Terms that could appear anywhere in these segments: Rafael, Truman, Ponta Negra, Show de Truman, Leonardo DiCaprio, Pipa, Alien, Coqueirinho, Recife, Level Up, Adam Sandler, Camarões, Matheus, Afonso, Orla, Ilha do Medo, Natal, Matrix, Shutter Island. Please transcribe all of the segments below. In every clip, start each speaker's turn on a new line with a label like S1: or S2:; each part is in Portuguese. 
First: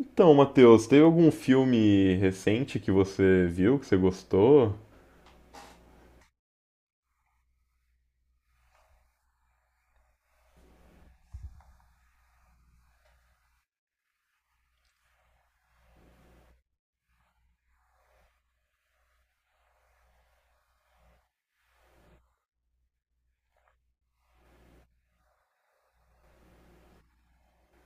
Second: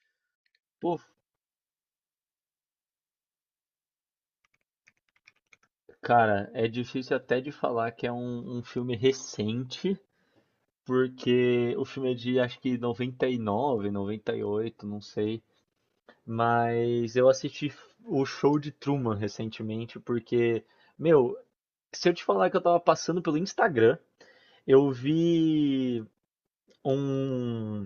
S1: Então, Matheus,
S2: Pô,
S1: teve algum filme recente que você viu, que você gostou?
S2: cara, é difícil até de falar que é um filme recente, porque o filme é de acho que 99, 98, não sei. Mas eu assisti o Show de Truman recentemente, porque, meu, se eu te falar que eu tava passando pelo Instagram, eu vi um,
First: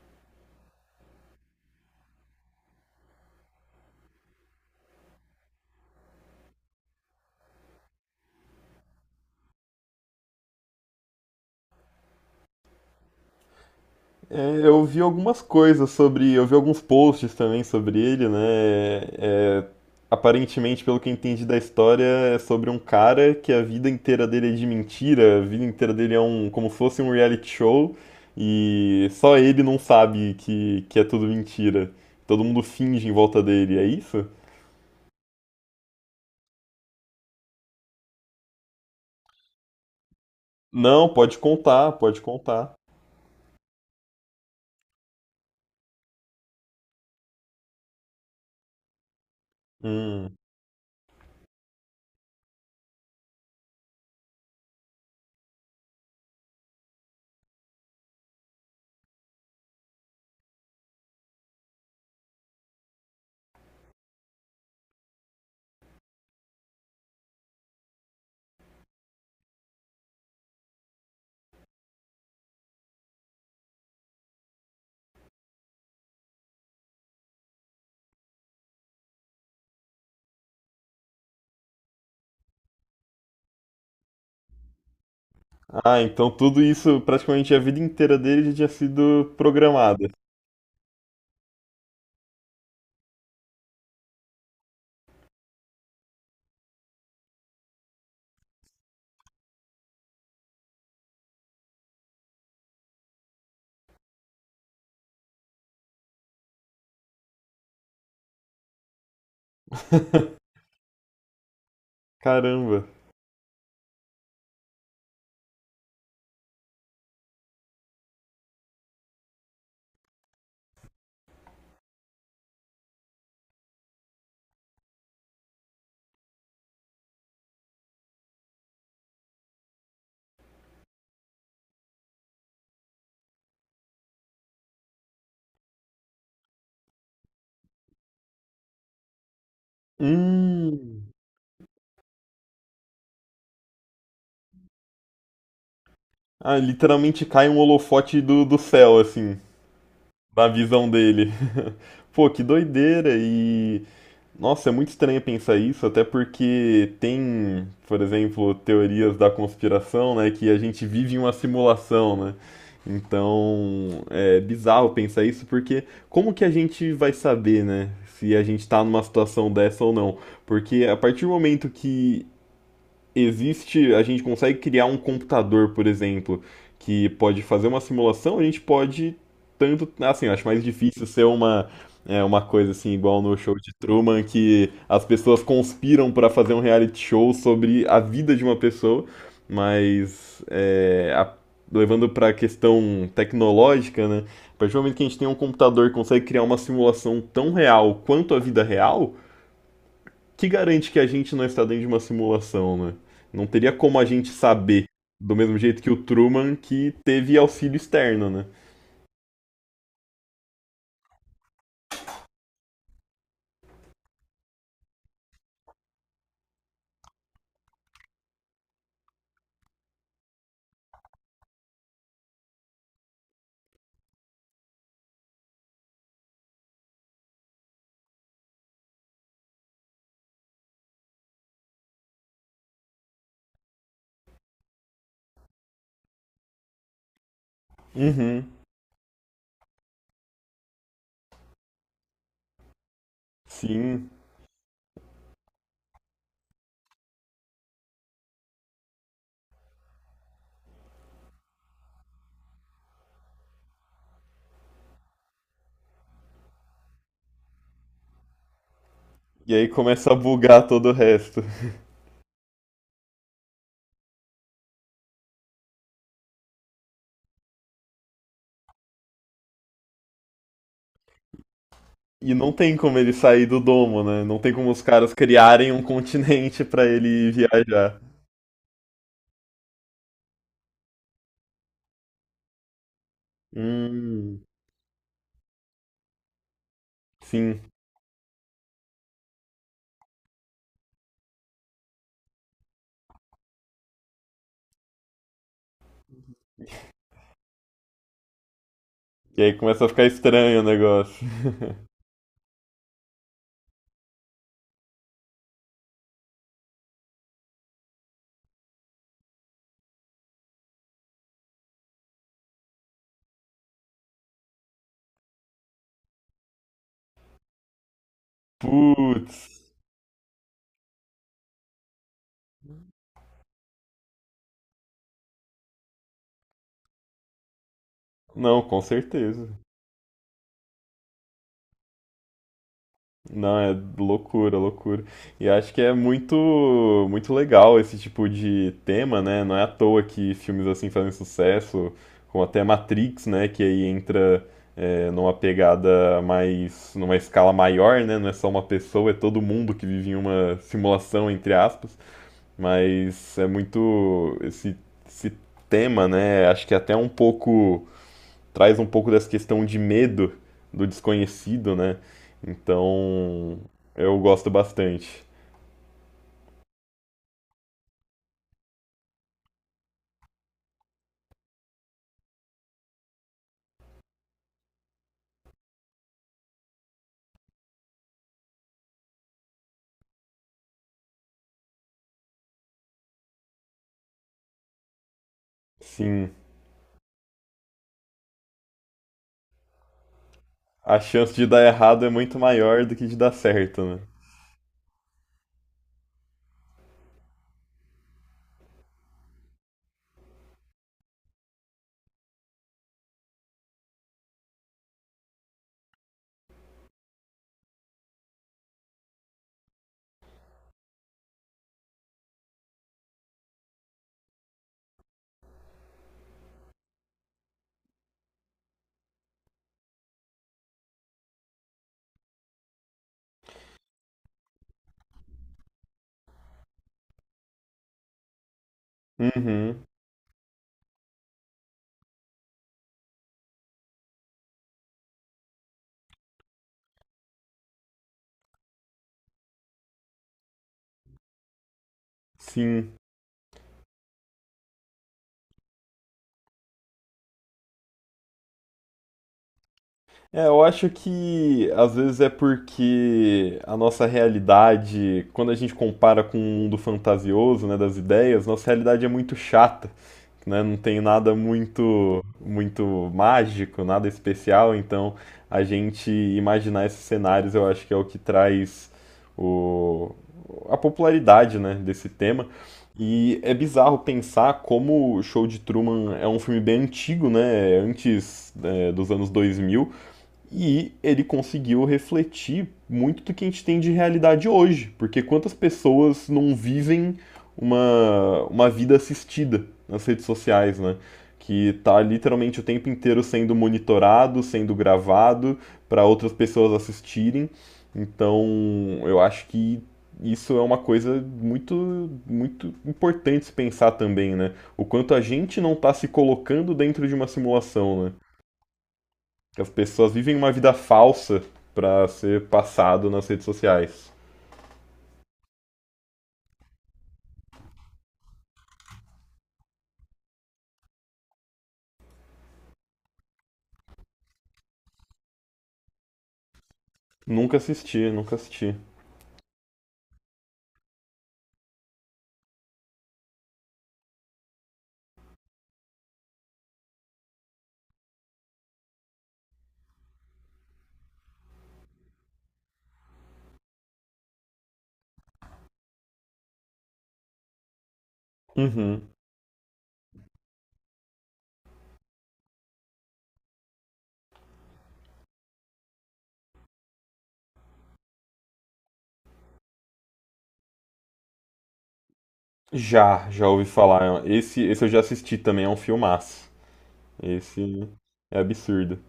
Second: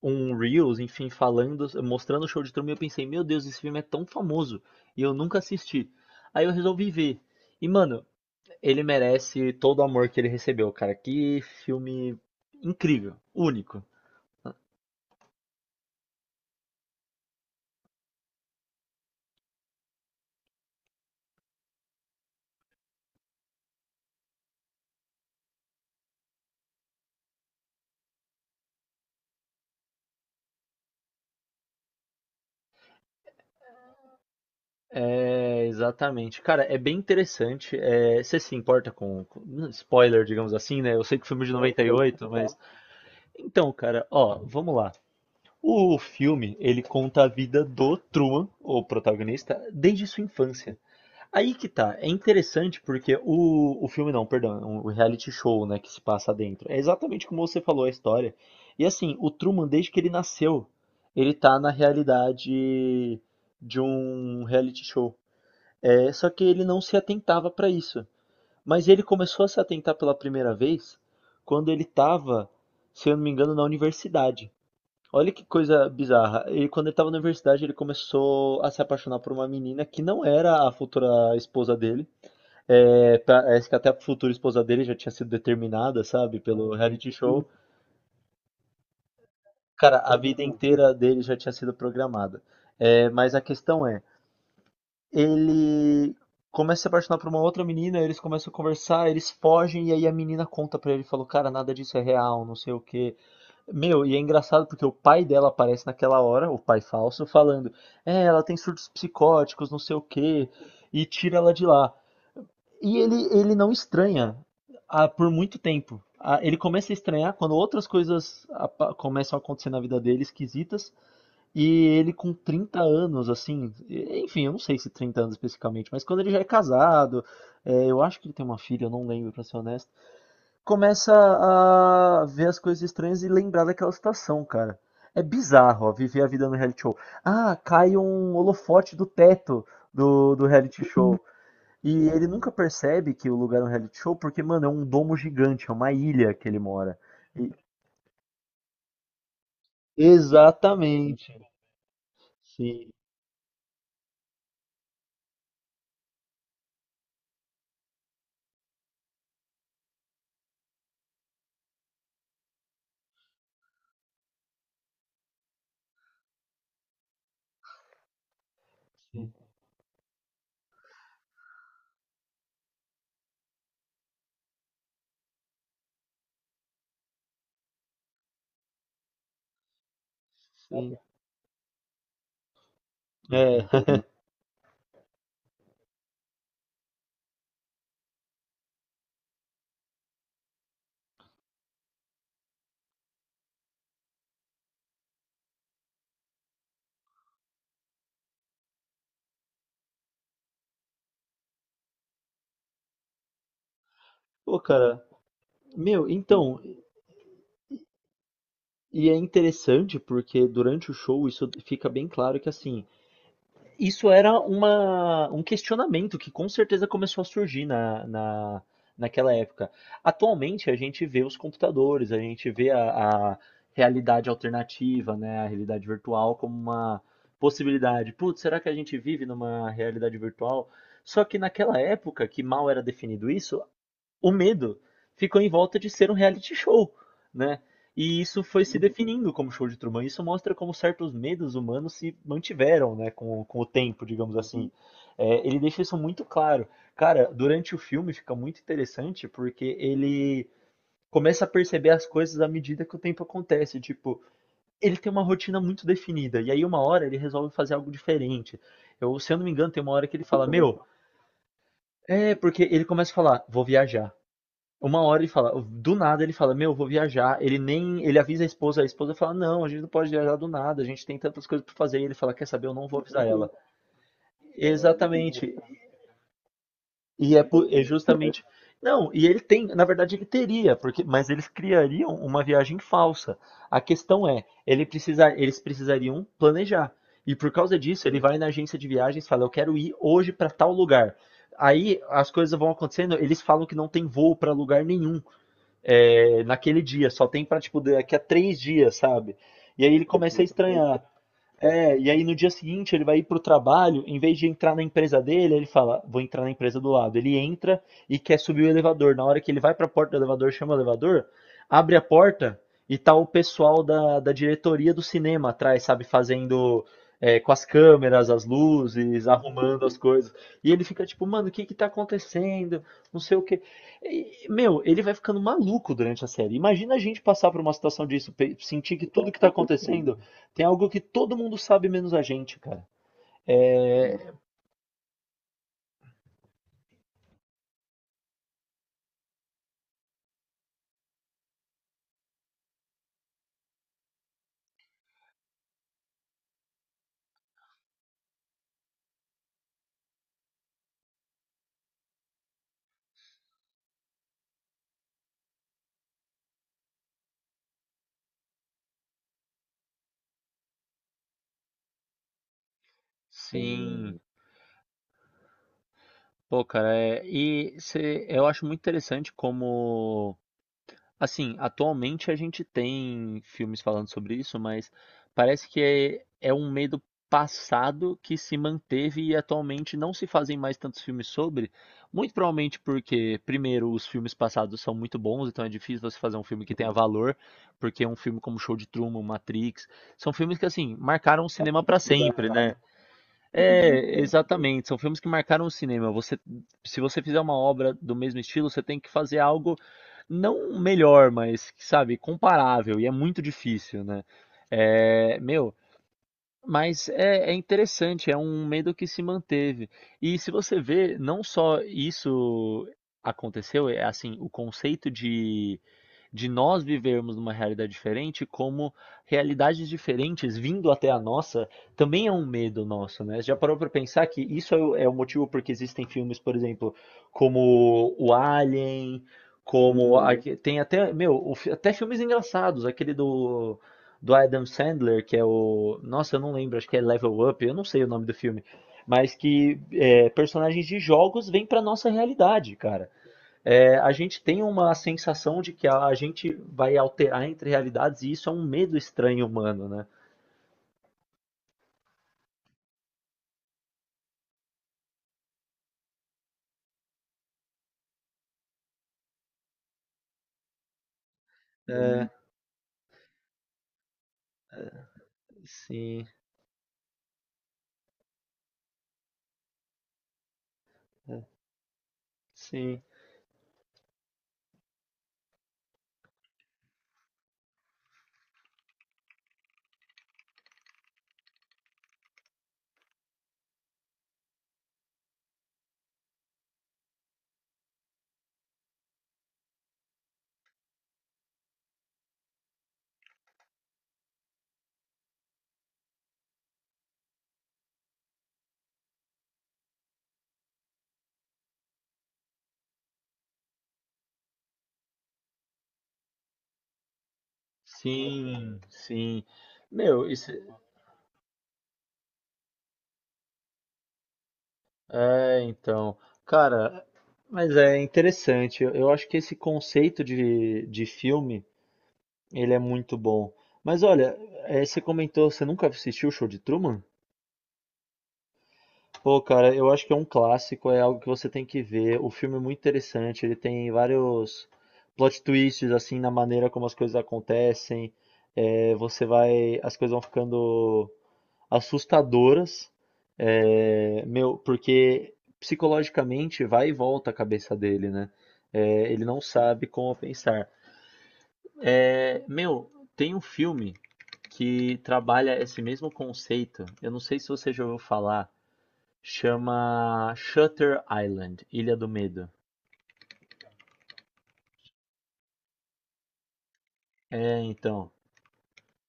S2: um Reels, enfim, falando, mostrando o Show de Truman, e eu pensei, meu Deus, esse filme é tão famoso, e eu nunca assisti. Aí eu resolvi ver. E, mano, ele merece todo o amor que ele recebeu, cara. Que filme incrível, único.
S1: É, eu vi algumas coisas sobre, eu vi alguns posts também sobre ele, né? É, aparentemente, pelo que eu entendi da história, é sobre um cara que a vida inteira dele é de mentira, a vida inteira dele é um, como se fosse um reality show, e só ele não sabe que é tudo mentira. Todo mundo finge em volta dele, é isso?
S2: É, exatamente. Cara, é bem interessante. É, você se importa com spoiler, digamos assim, né? Eu
S1: Não,
S2: sei que o
S1: pode
S2: filme é de noventa e
S1: contar, pode
S2: oito, mas.
S1: contar.
S2: Então, cara, ó, vamos lá. O filme, ele conta a vida do Truman, o protagonista, desde sua
S1: Hum.
S2: infância. Aí que tá, é interessante porque o filme não, perdão, o reality show, né, que se passa dentro. É exatamente como você falou a história. E assim, o Truman, desde que ele nasceu, ele tá na realidade de um reality show. É, só que ele não se atentava pra isso. Mas ele começou a se atentar pela primeira vez quando ele tava, se eu não me engano, na universidade. Olha que coisa bizarra. Ele, quando ele tava na universidade, ele começou a se apaixonar por uma menina que não era a futura esposa dele. É, que até a futura esposa dele já tinha sido
S1: Ah,
S2: determinada,
S1: então
S2: sabe,
S1: tudo
S2: pelo
S1: isso,
S2: reality show.
S1: praticamente a vida inteira dele já tinha sido
S2: Cara,
S1: programada.
S2: a vida inteira dele já tinha sido programada. É, mas a questão é, ele começa a se apaixonar por uma outra menina, eles começam a conversar, eles fogem, e aí a menina conta pra ele, falou, cara, nada disso é real, não sei o quê. Meu, e é engraçado porque o pai dela aparece naquela hora, o pai falso, falando, é, ela tem surtos psicóticos, não sei o quê, e tira ela de lá.
S1: Caramba.
S2: E ele não estranha por muito tempo. Ah, ele começa a estranhar quando outras coisas começam a acontecer na vida dele, esquisitas, e ele com 30 anos, assim, enfim, eu não sei se 30 anos especificamente, mas quando ele já é casado, é, eu acho que ele tem uma filha, eu não lembro, pra ser honesto, começa a ver as coisas estranhas e lembrar daquela situação, cara. É bizarro, ó, viver a vida no reality show. Ah, cai um holofote do teto do reality
S1: Hum.
S2: show. E ele nunca percebe que o lugar é um reality show, porque, mano, é um domo gigante, é uma ilha que
S1: Ah,
S2: ele mora.
S1: literalmente cai
S2: E-
S1: um holofote do céu, assim, na visão dele.
S2: Exatamente.
S1: Pô, que
S2: Sim,
S1: doideira! E nossa, é muito estranho pensar isso, até porque tem, por exemplo, teorias da conspiração, né, que a gente vive em uma simulação, né? Então, é bizarro pensar isso, porque como que a gente vai saber, né, se a gente está numa
S2: sim,
S1: situação dessa ou não? Porque a partir do momento que existe, a gente consegue criar um computador, por exemplo, que pode fazer uma simulação, a gente pode tanto, assim, eu acho mais
S2: sim.
S1: difícil ser uma é uma coisa assim igual no show
S2: É.
S1: de Truman que as pessoas conspiram para fazer um reality show sobre a vida de uma pessoa, mas é, levando para a questão tecnológica, né? A partir do momento que a gente tem um computador que consegue criar uma simulação tão real quanto a vida real, que garante que a gente não está dentro de uma simulação, né? Não teria como a gente
S2: Pô,
S1: saber,
S2: cara,
S1: do mesmo jeito que o
S2: meu,
S1: Truman,
S2: então,
S1: que teve auxílio externo, né?
S2: e é interessante porque durante o show isso fica bem claro que assim, isso era um questionamento que com certeza começou a surgir naquela época. Atualmente a gente vê os computadores, a gente vê a realidade alternativa, né, a realidade virtual como uma possibilidade. Putz, será que a gente vive numa realidade virtual? Só que naquela época, que mal era definido isso, o medo ficou em volta de ser um reality show, né? E isso
S1: Uhum,
S2: foi se definindo como Show de Truman. Isso mostra como certos medos humanos se mantiveram, né, com o tempo,
S1: sim.
S2: digamos assim. É, ele deixa isso muito claro. Cara, durante o filme fica muito interessante porque ele começa a perceber as coisas à medida que o tempo acontece. Tipo, ele tem uma rotina muito definida e aí uma hora ele resolve fazer algo diferente. Eu, se eu não me
S1: E aí
S2: engano, tem uma hora
S1: começa
S2: que
S1: a
S2: ele fala,
S1: bugar
S2: meu,
S1: todo o resto.
S2: é porque ele começa a falar, vou viajar. Uma hora ele fala, do nada ele fala, meu, eu vou viajar. Ele nem, ele avisa a esposa fala, não, a gente não pode viajar do nada, a gente tem tantas coisas para fazer. E ele fala,
S1: E
S2: quer
S1: não
S2: saber,
S1: tem
S2: eu não
S1: como
S2: vou
S1: ele
S2: avisar
S1: sair
S2: ela.
S1: do domo, né? Não tem como os caras
S2: Exatamente.
S1: criarem um continente para ele
S2: E é, é
S1: viajar.
S2: justamente, não, e ele tem, na verdade ele teria, porque, mas eles criariam uma viagem falsa. A questão
S1: Hum,
S2: é, ele precisa, eles precisariam planejar. E por
S1: sim.
S2: causa disso, ele vai na agência de viagens, e fala, eu quero ir hoje para tal lugar. Aí as coisas vão acontecendo, eles falam que não tem voo para lugar nenhum é, naquele dia, só tem pra, tipo, daqui a 3 dias, sabe?
S1: E aí começa
S2: E
S1: a
S2: aí ele
S1: ficar
S2: começa a
S1: estranho o
S2: estranhar.
S1: negócio.
S2: É, e aí no dia seguinte ele vai ir pro trabalho, em vez de entrar na empresa dele, ele fala, vou entrar na empresa do lado. Ele entra e quer subir o elevador. Na hora que ele vai pra porta do elevador, chama o elevador, abre a porta e tá o pessoal da diretoria do cinema atrás, sabe, fazendo é, com as câmeras, as luzes,
S1: Putz.
S2: arrumando as coisas. E ele fica tipo, mano, o que que tá acontecendo? Não sei o quê. E, meu, ele vai ficando maluco durante a série. Imagina a gente passar por uma situação disso,
S1: Não, com
S2: sentir que tudo que tá
S1: certeza.
S2: acontecendo tem algo que todo mundo sabe menos a gente, cara.
S1: Não, é loucura, loucura. E acho que é muito, muito legal esse tipo de tema, né? Não é à toa que filmes assim fazem sucesso, como até Matrix, né? Que aí entra é, numa pegada mais, numa escala maior, né? Não é só uma pessoa, é todo mundo que vive em uma simulação, entre aspas. Mas é muito esse, esse tema, né? Acho que é até um pouco traz um pouco dessa questão de medo do desconhecido, né? Então, eu
S2: Sim,
S1: gosto bastante.
S2: pô, cara, é, e eu acho muito interessante como, assim, atualmente a gente tem filmes falando sobre isso, mas parece que é um medo passado que se manteve e atualmente não se fazem mais tantos filmes sobre, muito provavelmente porque, primeiro, os filmes passados são muito bons, então é difícil você
S1: Sim,
S2: fazer um filme que tenha valor, porque um filme como Show de Truman, Matrix, são filmes que, assim,
S1: a chance
S2: marcaram
S1: de
S2: o
S1: dar
S2: cinema pra
S1: errado é muito
S2: sempre, né?
S1: maior do que de dar certo, né?
S2: É, exatamente. São filmes que marcaram o cinema. Você, se você fizer uma obra do mesmo estilo, você tem que fazer algo não melhor, mas, sabe, comparável. E é muito difícil, né? É, meu, mas é interessante, é um medo que se manteve. E se você vê, não só isso aconteceu, é assim, o conceito de nós vivermos numa realidade diferente, como realidades diferentes vindo até a nossa, também é um medo nosso, né? Você já parou para pensar que isso é o motivo porque existem filmes, por exemplo, como o Alien,
S1: Uhum,
S2: como Uhum. Tem até, meu, o até filmes engraçados, aquele do Adam Sandler, que é o. Nossa, eu não lembro, acho que é Level Up, eu não sei o nome do filme. Mas que é, personagens de jogos vêm para nossa realidade,
S1: sim.
S2: cara. É, a gente tem uma sensação de que a gente vai alterar entre realidades e isso é um medo estranho humano, né?
S1: É, eu acho que às vezes é porque a nossa realidade, quando a gente compara com o mundo fantasioso, né, das ideias, nossa realidade é muito chata, né? Não tem nada muito
S2: É,
S1: muito mágico, nada especial, então a gente
S2: sim,
S1: imaginar esses cenários, eu acho que é o que traz o, a popularidade, né, desse tema.
S2: sim,
S1: E é bizarro pensar como o Show de Truman é um filme bem antigo, né? Antes, é, dos anos 2000 e ele conseguiu refletir muito do que a gente tem de realidade hoje, porque quantas pessoas não vivem uma vida assistida nas redes sociais, né? Que está literalmente o tempo inteiro sendo monitorado, sendo gravado para outras pessoas assistirem. Então, eu acho que isso é uma coisa muito muito importante se pensar também, né? O quanto a gente não está se colocando dentro de uma simulação, né?
S2: sim, sim.
S1: Que as pessoas
S2: Meu,
S1: vivem
S2: isso.
S1: uma vida falsa pra ser passado nas redes sociais.
S2: É, então. Cara, mas é interessante. Eu acho que esse conceito de filme. Ele é muito bom. Mas olha, você comentou, você nunca assistiu o Show de Truman?
S1: Nunca assisti, nunca assisti.
S2: Pô, cara, eu acho que é um clássico, é algo que você tem que ver. O filme é muito interessante, ele tem vários plot twists, assim, na maneira como as coisas acontecem. Você vai, as coisas vão ficando assustadoras, meu, porque psicologicamente vai e volta a cabeça dele, né?
S1: Uhum.
S2: Ele não sabe como pensar. É, meu, tem um filme que trabalha esse mesmo conceito. Eu não sei se você já ouviu falar. Chama Shutter Island, Ilha do Medo.
S1: Já, já ouvi falar. Esse eu já assisti também, é um filmaço.
S2: É,
S1: Esse
S2: então.
S1: é absurdo.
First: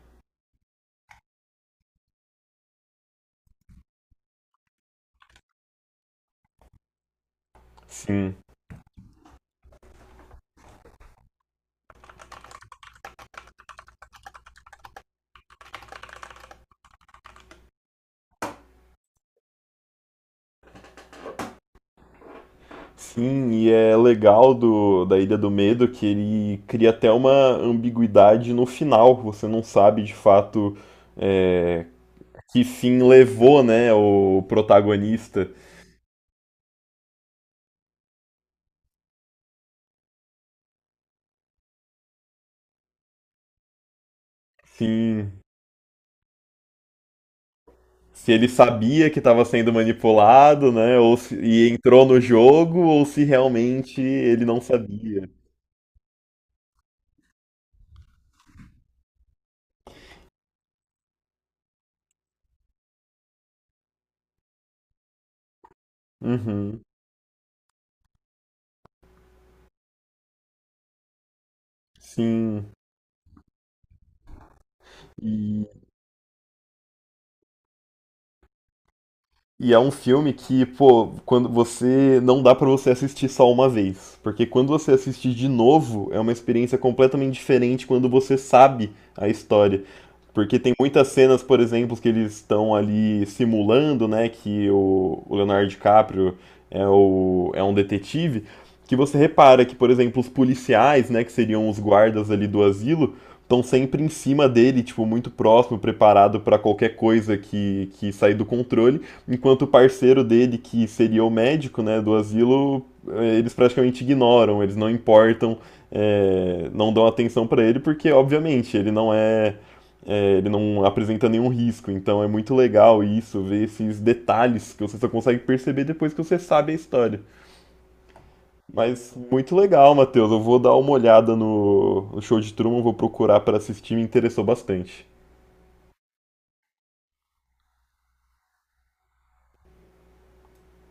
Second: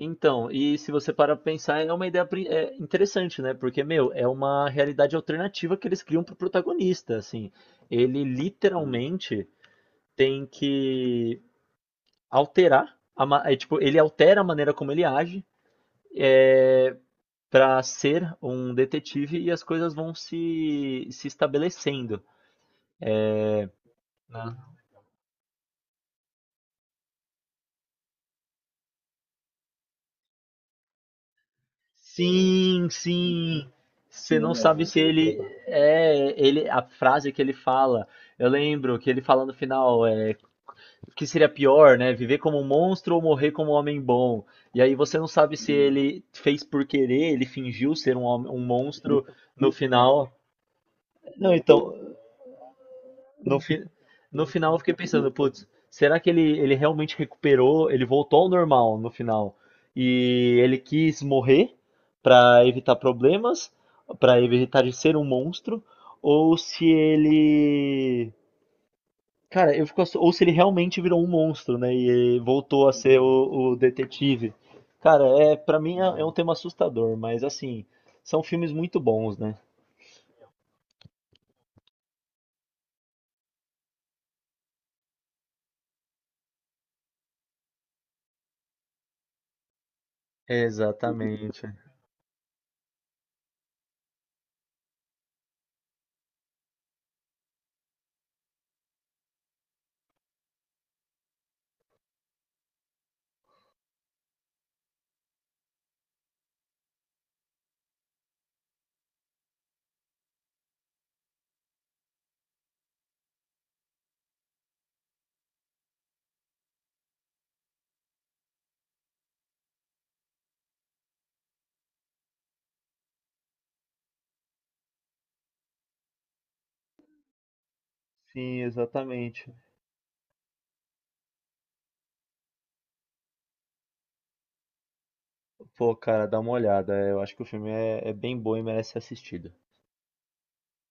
S2: Então, e se você parar pra pensar, é uma ideia interessante, né? Porque, meu, é uma realidade alternativa que eles criam pro protagonista, assim. Ele
S1: Sim.
S2: literalmente tem que alterar, tipo, ele altera a maneira como ele age, é, para ser um detetive e as coisas vão se estabelecendo,
S1: Sim, e é legal
S2: né?
S1: do, da Ilha do Medo que ele cria até uma ambiguidade no final. Você não sabe de fato é, que
S2: Sim,
S1: fim levou,
S2: sim.
S1: né,
S2: Você
S1: o
S2: não Sim, é sabe se ele
S1: protagonista.
S2: muito é ele a frase que ele fala. Eu lembro que ele fala no final, é, que seria pior, né? Viver como um monstro ou morrer como um homem bom. E aí você não
S1: Sim,
S2: sabe se ele fez por querer, ele fingiu ser um,
S1: se ele
S2: homem- um
S1: sabia que
S2: monstro
S1: estava
S2: no
S1: sendo
S2: final.
S1: manipulado, né? Ou se,
S2: Não,
S1: e
S2: então,
S1: entrou no jogo, ou se
S2: No, fi-
S1: realmente ele
S2: no
S1: não
S2: final eu fiquei
S1: sabia.
S2: pensando, putz, será que ele realmente recuperou? Ele voltou ao normal no final. E ele quis morrer pra evitar problemas, pra evitar de ser um monstro, ou
S1: Uhum,
S2: se ele. Cara, eu fico ou se ele realmente virou um monstro, né? E
S1: sim.
S2: voltou a ser o detetive. Cara, é, para mim é um tema assustador, mas assim, são filmes muito bons, né?
S1: E é um filme que, pô, quando você não dá pra você assistir só uma vez, porque quando você assiste de novo, é uma experiência completamente diferente quando você sabe a história. Porque tem muitas cenas, por
S2: Exatamente.
S1: exemplo, que eles estão ali simulando, né, que o Leonardo DiCaprio é, o, é um detetive, que você repara que, por exemplo, os policiais, né, que seriam os guardas ali do asilo, estão sempre em cima dele, tipo, muito próximo, preparado para qualquer coisa que sair do controle enquanto o parceiro dele, que seria o médico né, do asilo, eles praticamente ignoram, eles não importam, não dão atenção para ele, porque obviamente ele não é, ele não apresenta nenhum risco. Então é muito legal isso, ver esses detalhes que você só consegue perceber depois que você sabe a história.
S2: Sim,
S1: Mas
S2: exatamente.
S1: muito legal, Matheus. Eu vou dar uma olhada no, no show de Truman, vou procurar para assistir, me interessou bastante.
S2: Pô, cara, dá uma olhada. É, eu acho que o filme é bem bom e merece ser assistido.